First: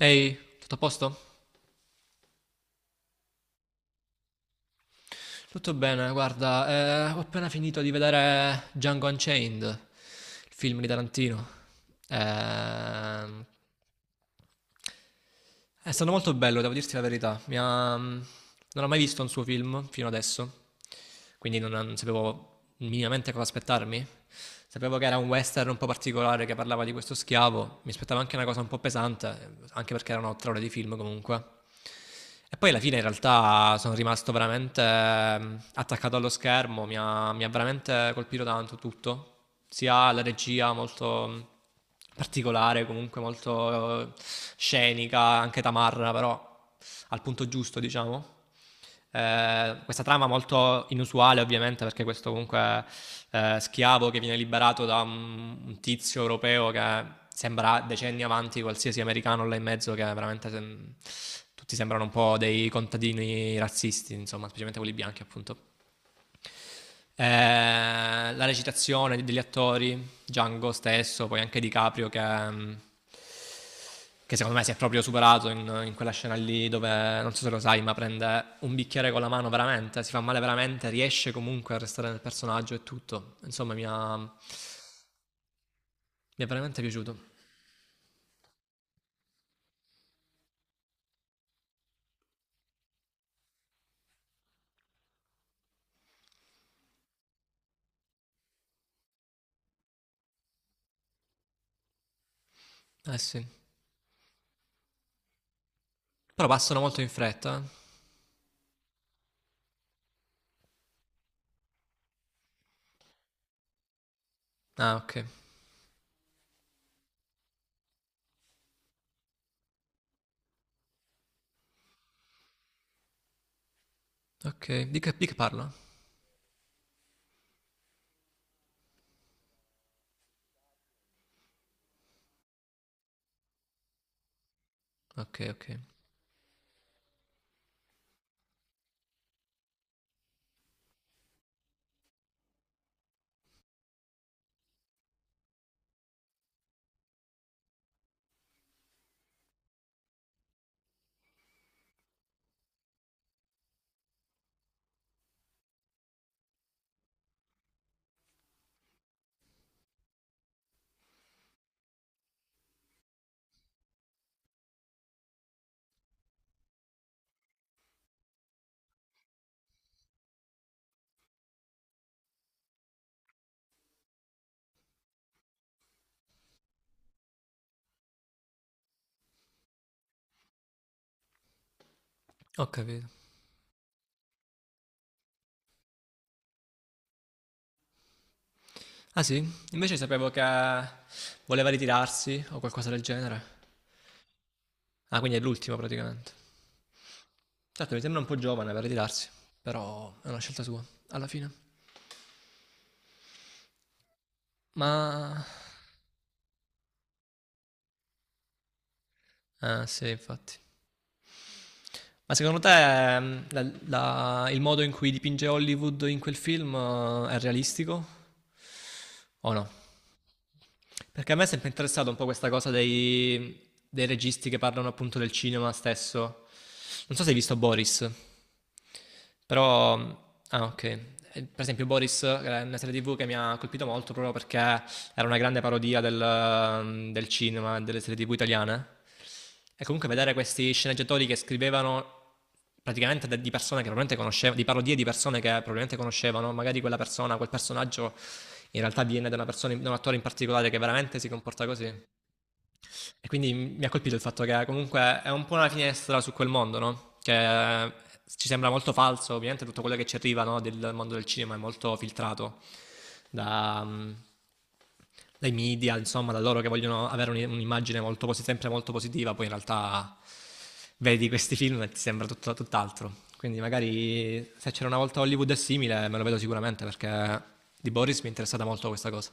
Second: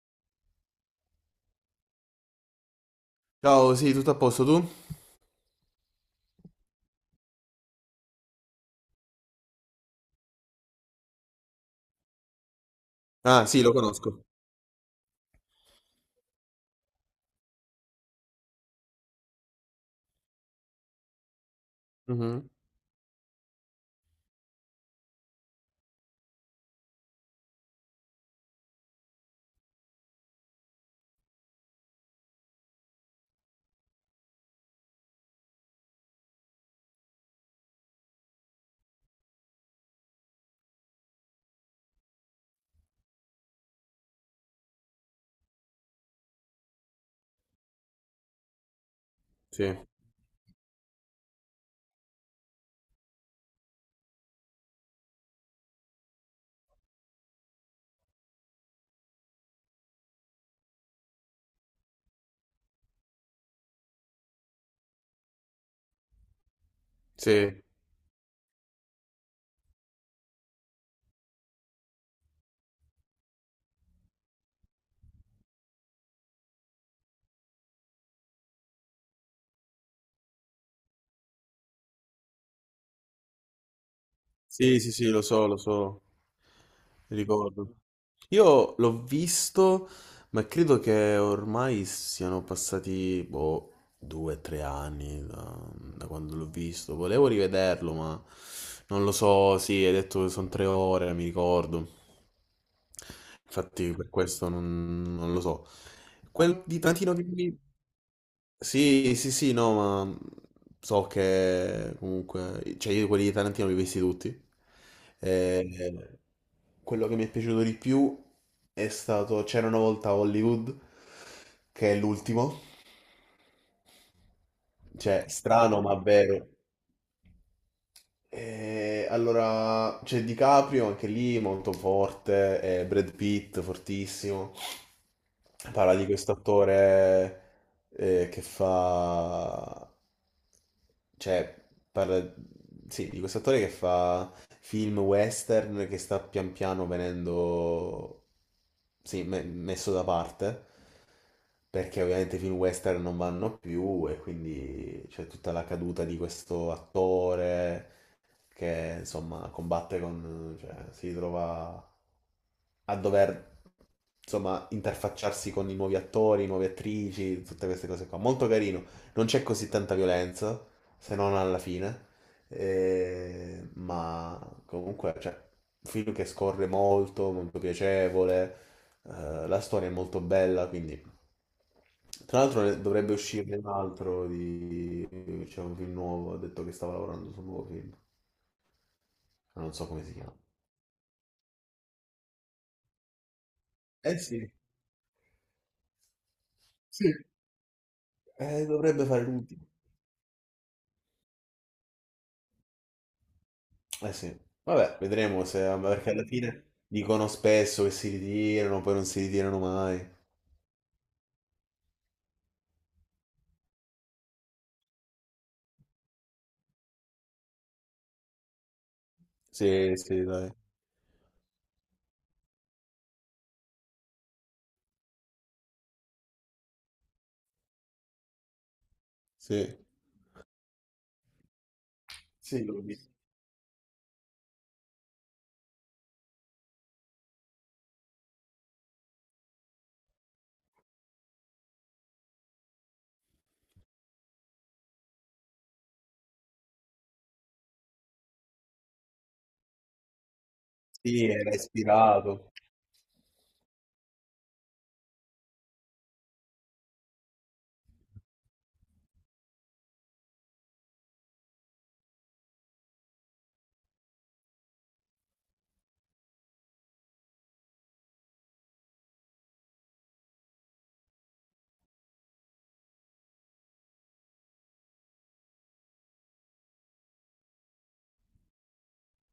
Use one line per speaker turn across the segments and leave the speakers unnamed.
Ehi, tutto a posto?
Ciao, sì, tutto a posto tu?
Tutto bene, guarda, ho appena finito di vedere Django Unchained, il film di Tarantino. Ehm,
Ah, sì, lo conosco.
è stato molto bello, devo dirti la verità. Non ho mai visto un suo film fino adesso, quindi non
Mhm.
sapevo minimamente cosa aspettarmi. Sapevo che era un western un po' particolare che parlava di questo schiavo, mi aspettavo anche una cosa un po' pesante, anche perché erano 3 ore di film comunque. E poi alla fine in realtà sono rimasto veramente attaccato allo schermo, mi ha veramente colpito tanto tutto, sia la regia molto particolare, comunque molto scenica, anche tamarra però al punto giusto diciamo,
Sì,
questa trama molto inusuale, ovviamente, perché questo comunque schiavo che viene liberato da un tizio europeo che sembra decenni avanti qualsiasi americano là in mezzo, che tutti sembrano un po' dei contadini razzisti, insomma, specialmente quelli bianchi, appunto.
sì,
La recitazione degli attori, Django stesso, poi anche Di Caprio che secondo me si è proprio superato in quella scena lì dove, non so se lo sai, ma prende un bicchiere con la mano veramente, si fa male veramente, riesce comunque a restare nel personaggio e tutto. Insomma, mi
sì, sì, sì, lo so,
è veramente piaciuto.
ricordo. Io l'ho visto, ma credo che ormai siano passati, boh, due o tre anni da, da quando l'ho visto. Volevo rivederlo, ma non lo so. Sì, hai detto che sono tre ore, mi ricordo.
Eh sì.
Infatti, per questo non, non lo so.
Però
Quel di
passano molto in
Tarantino che mi...
fretta. Eh.
Sì, sì, sì, no, ma so che comunque, cioè, io quelli di Tarantino li ho visti tutti.
Ah, ok.
Eh, quello che mi è piaciuto di più è stato C'era una volta a Hollywood, che è l'ultimo.
Ok.
Cioè,
Di che parla?
strano ma vero. Allora, c'è DiCaprio anche lì, molto forte, e Brad Pitt, fortissimo.
Ok, ok.
Parla di questo attore, che fa... Cioè, parla, sì, di questo attore che fa film western che sta pian piano venendo, sì, messo da parte, perché ovviamente i film western non vanno più, e quindi c'è tutta la caduta di questo attore che insomma combatte con, cioè, si trova a dover insomma interfacciarsi con i nuovi attori, nuove attrici, tutte queste cose qua. Molto carino, non c'è così tanta violenza, se non alla fine, ma comunque, cioè, un film che scorre molto, molto piacevole, la storia è molto bella, quindi... Tra l'altro
Ho capito.
dovrebbe uscirne un altro di... c'è un film nuovo, ha detto che stava lavorando su un nuovo film,
Ah sì?
ma non so
Invece
come si
sapevo
chiama.
che voleva ritirarsi o qualcosa del genere.
Eh sì,
Ah, quindi è l'ultimo praticamente.
sì,
Certo, mi sembra un po' giovane per
dovrebbe fare
ritirarsi,
l'ultimo.
però è una scelta sua, alla fine.
Eh sì, vabbè,
Ma...
vedremo se, ma perché alla fine dicono spesso che si ritirano, poi non si ritirano
Ah, sì,
mai.
infatti. Ma secondo te ehm, la- il modo in cui dipinge Hollywood in quel film è realistico o no?
Sì, sì, dai,
Perché a me è sempre interessato un po' questa cosa dei registi che parlano appunto del cinema stesso. Non so se hai visto Boris.
sì.
Però, ah, ok. Per esempio, Boris è
Sì, l'ho
una serie
visto.
TV che mi ha colpito molto proprio perché era una grande parodia del cinema e delle serie TV italiane. E comunque vedere questi sceneggiatori che scrivevano praticamente di persone che probabilmente conoscevano, di parodie di persone che probabilmente conoscevano, magari quella persona, quel personaggio in realtà viene da una persona, da un attore in particolare che veramente
Sì,
si
era
comporta così.
ispirato.
E quindi mi ha colpito il fatto che comunque è un po' una finestra su quel mondo, no? Che ci sembra molto falso, ovviamente tutto quello che ci arriva no, del mondo del cinema è molto filtrato da, mm, dai media, insomma, da loro che vogliono avere un'immagine sempre molto positiva, poi in realtà vedi questi film e ti sembra tutt'altro. Quindi magari se c'era una volta Hollywood è simile, me lo vedo sicuramente perché di Boris mi è interessata molto questa cosa.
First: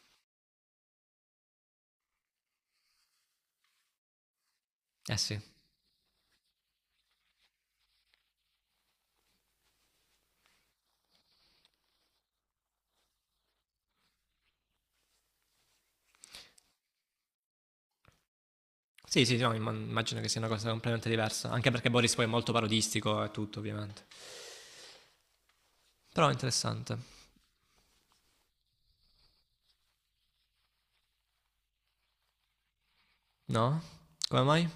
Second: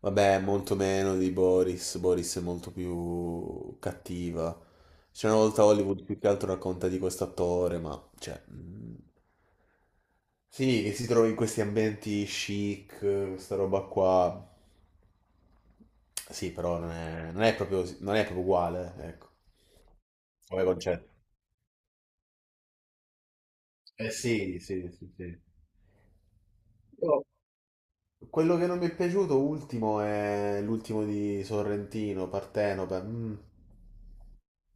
Vabbè, molto meno di Boris. Boris è molto più cattiva.
Eh
C'è una
sì.
volta Hollywood più che altro racconta di questo attore, ma cioè, sì, che si trova in questi ambienti chic, questa roba qua. Sì, però non è, non è proprio, non è proprio uguale,
Sì,
ecco,
sì, no, immagino che sia una
come
cosa completamente
concetto.
diversa, anche perché Boris poi è molto parodistico e tutto, ovviamente.
Eh sì, sì, sì, sì.
Però è interessante.
Io... quello che non mi è piaciuto ultimo è l'ultimo di Sorrentino, Partenope,
No? Come mai?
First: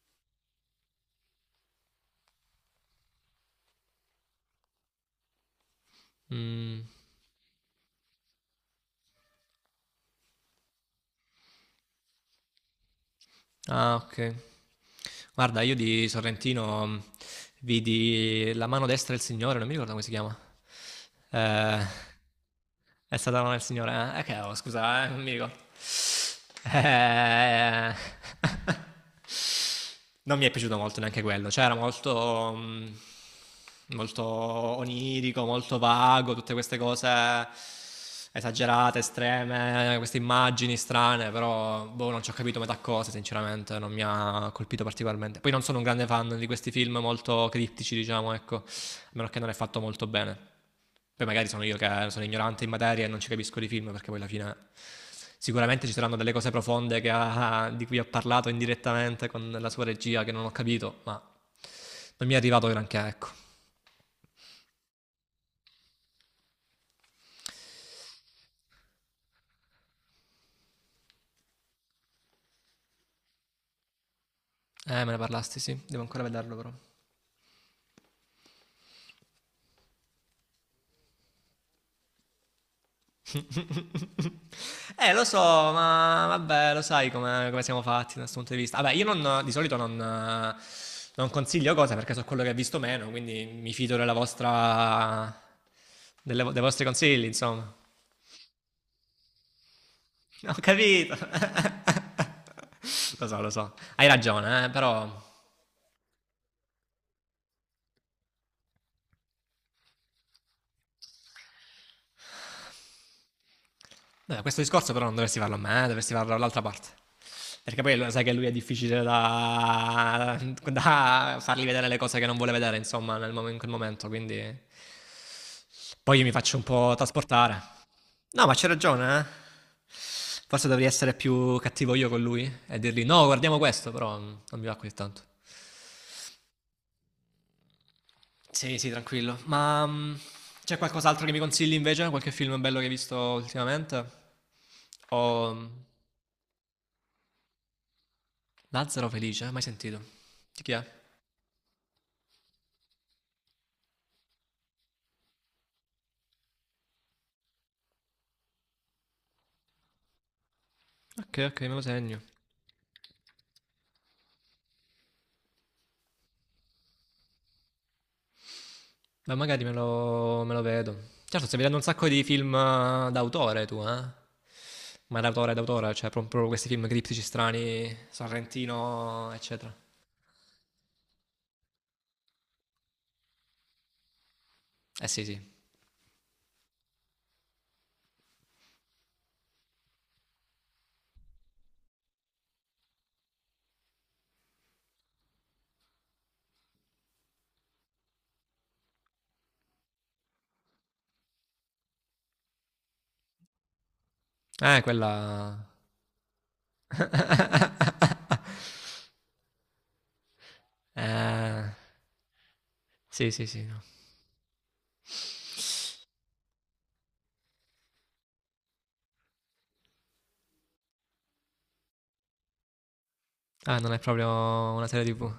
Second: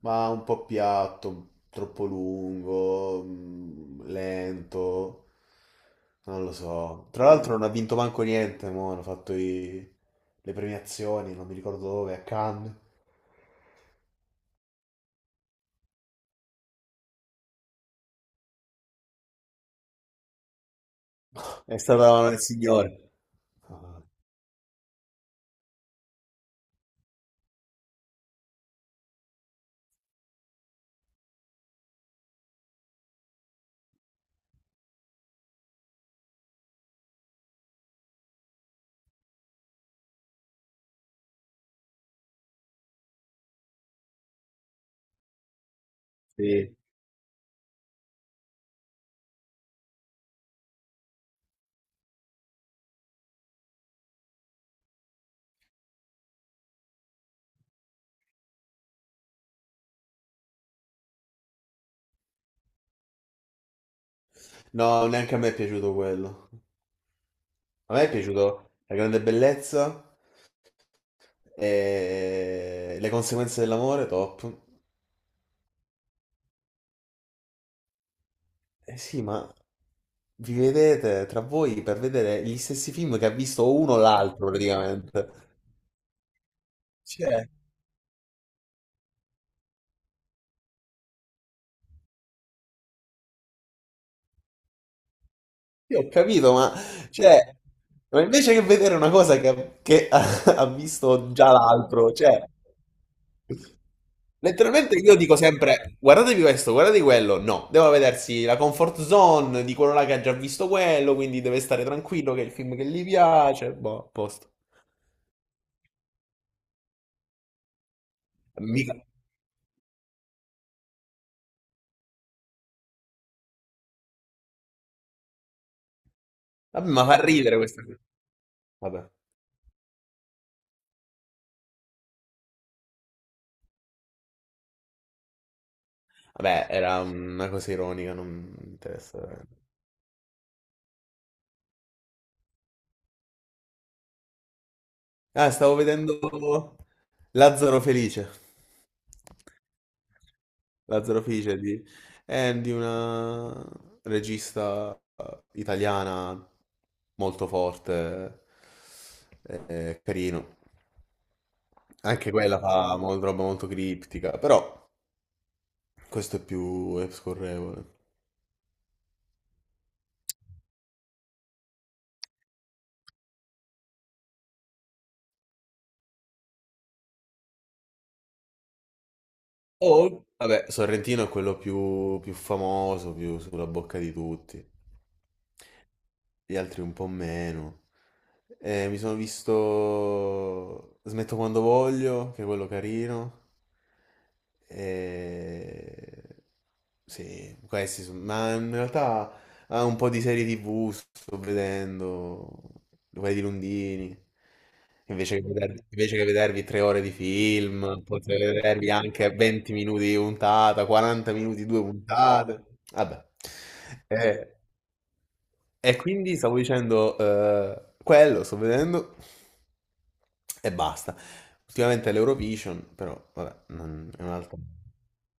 ma un po' piatto, troppo lungo, lento, non lo
Mm.
so. Tra l'altro non ha vinto manco niente, mo, hanno fatto le premiazioni, non mi ricordo dove, a Cannes.
Ah, ok. Guarda, io di Sorrentino mm, vidi La mano destra del Signore, non mi ricordo come si chiama.
È
Eh,
stata una del signore.
è stata la mano del Signore.
Ah,
Che, oh, scusa, non mi ricordo. Eh... Non mi è piaciuto molto neanche quello, cioè era molto onirico, molto vago, tutte queste cose esagerate, estreme, queste immagini strane, però boh, non ci ho capito metà cose, sinceramente, non mi ha colpito particolarmente. Poi non sono un grande fan di questi
sì.
film molto criptici, diciamo, ecco, a meno che non è fatto molto bene. Poi magari sono io che sono ignorante in materia e non ci capisco di film perché poi alla fine sicuramente ci saranno delle cose profonde di cui ho parlato indirettamente con la sua regia che non ho capito, ma non mi è arrivato granché, ecco.
No, neanche a me è piaciuto quello. A me è piaciuto La grande bellezza e Le conseguenze dell'amore, top.
Me ne parlasti, sì, devo ancora vederlo però.
Eh sì, ma vi vedete tra voi per vedere gli stessi film che ha visto uno o l'altro
Lo
praticamente.
so, ma vabbè, lo sai
Cioè,
come siamo fatti da questo punto di vista. Vabbè, io non- di solito non consiglio cose perché so quello che ho visto meno, quindi mi fido della vostra,
io ho capito,
dei
ma,
vostri consigli,
cioè,
insomma.
ma invece che vedere una cosa che ha,
Ho
ha
capito.
visto già l'altro, cioè,
Lo so, lo so. Hai ragione,
letteralmente io
però...
dico sempre, guardatevi questo, guardate quello, no, devo vedersi la comfort zone di quello là che ha già visto quello, quindi deve stare tranquillo che è il film che gli piace, boh, a
Beh,
posto.
questo discorso però non dovresti farlo a me, dovresti farlo all'altra parte. Perché poi lo sai che lui è difficile
Mica...
da fargli vedere le cose che non vuole vedere, insomma, in quel momento, quindi... Poi io mi faccio un
Vabbè,
po'
ma fa ridere
trasportare.
questa cosa.
No, ma c'è
Vabbè.
ragione, eh. Forse dovrei essere più cattivo io con lui e dirgli no, guardiamo questo, però mm, non mi va così tanto.
Vabbè, era una cosa ironica, non mi
Sì, sì,
interessa.
tranquillo. Ma mm, c'è qualcos'altro che mi consigli invece? Qualche film bello che hai visto ultimamente?
Ah,
O mm,
stavo vedendo Lazzaro Felice.
Lazzaro Felice, mai sentito? Di chi è?
Lazzaro Felice di, è di una regista, italiana molto forte, carino.
Ok, ok, me lo segno.
Anche quella fa roba molto criptica, però questo è più è scorrevole.
Ma magari me lo vedo. Certo, stai vedendo un sacco di film d'autore tu, eh? Ma d'autore, d'autore, cioè proprio questi film criptici strani, Sorrentino, eccetera.
Oh, vabbè, Sorrentino è quello più, più famoso, più sulla bocca di tutti.
Eh sì, sì.
Gli altri un po' meno. Mi sono visto Smetto quando voglio, che è quello carino. E... sì, questi sono... Ma in realtà ha un po' di serie TV, sto vedendo, quelle di Lundini.
Quella...
Invece che vedervi 3 ore di film, potete vedervi anche 20 minuti di puntata, 40 minuti di
Eh,
due puntate. Vabbè.
sì, sì, sì. No.
Eh, e quindi stavo dicendo, quello sto vedendo e basta. Ultimamente l'Eurovision, però vabbè,
Ah, non è
non- è
proprio
un'altra.
una serie TV.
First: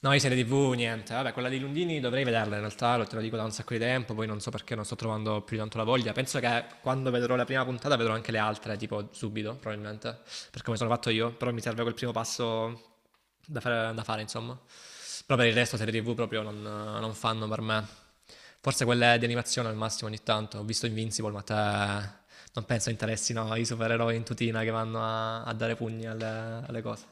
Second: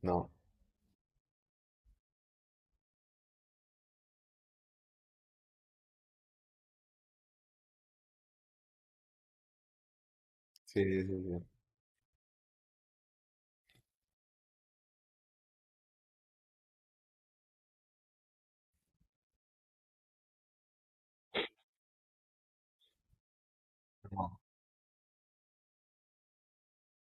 No, io
No,
serie TV, niente. Vabbè, quella di Lundini dovrei vederla in realtà, lo te lo dico da un sacco di tempo, poi non so perché non sto trovando più di tanto la voglia. Penso che quando vedrò la prima puntata vedrò anche le altre, tipo subito, probabilmente, per come
sì,
sono
sì,
fatto
sì,
io,
sì.
però mi serve quel primo passo da fare, insomma. Però per il resto serie TV proprio non fanno per me. Forse quelle di animazione al massimo ogni tanto. Ho visto Invincible, ma te non penso interessino i supereroi in
No,
tutina che vanno a dare pugni alle cose.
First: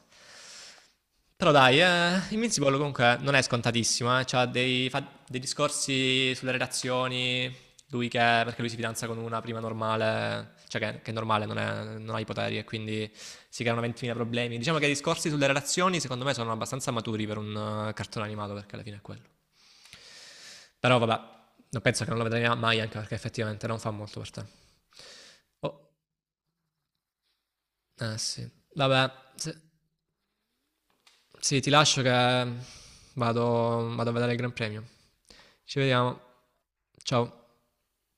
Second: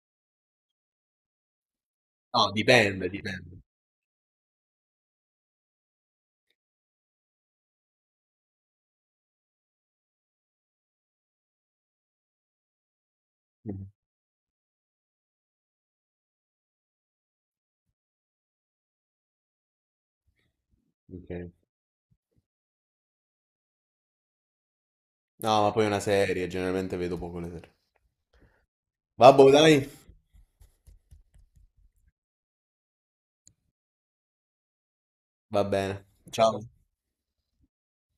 Però dai,
no,
Invincible
dipende,
comunque non è
dipende.
scontatissimo, eh. C'ha dei, fa dei discorsi sulle relazioni, lui che, perché lui si fidanza con una prima normale, cioè che è normale, non, non ha i poteri e quindi si creano
Mhm.
20.000 problemi. Diciamo che i discorsi sulle relazioni secondo me sono abbastanza maturi per un cartone animato perché alla fine è quello. Però vabbè,
Ok.
non penso che non lo vedrai mai anche perché effettivamente non fa molto per te.
No, ma
Oh,
poi è una serie, generalmente vedo poco le serie.
eh sì. Vabbè,
Vabbè,
se-
dai,
sì, ti lascio che vado, vado a vedere il Gran Premio.
va
Ci
bene.
vediamo.
Ciao.
Ciao.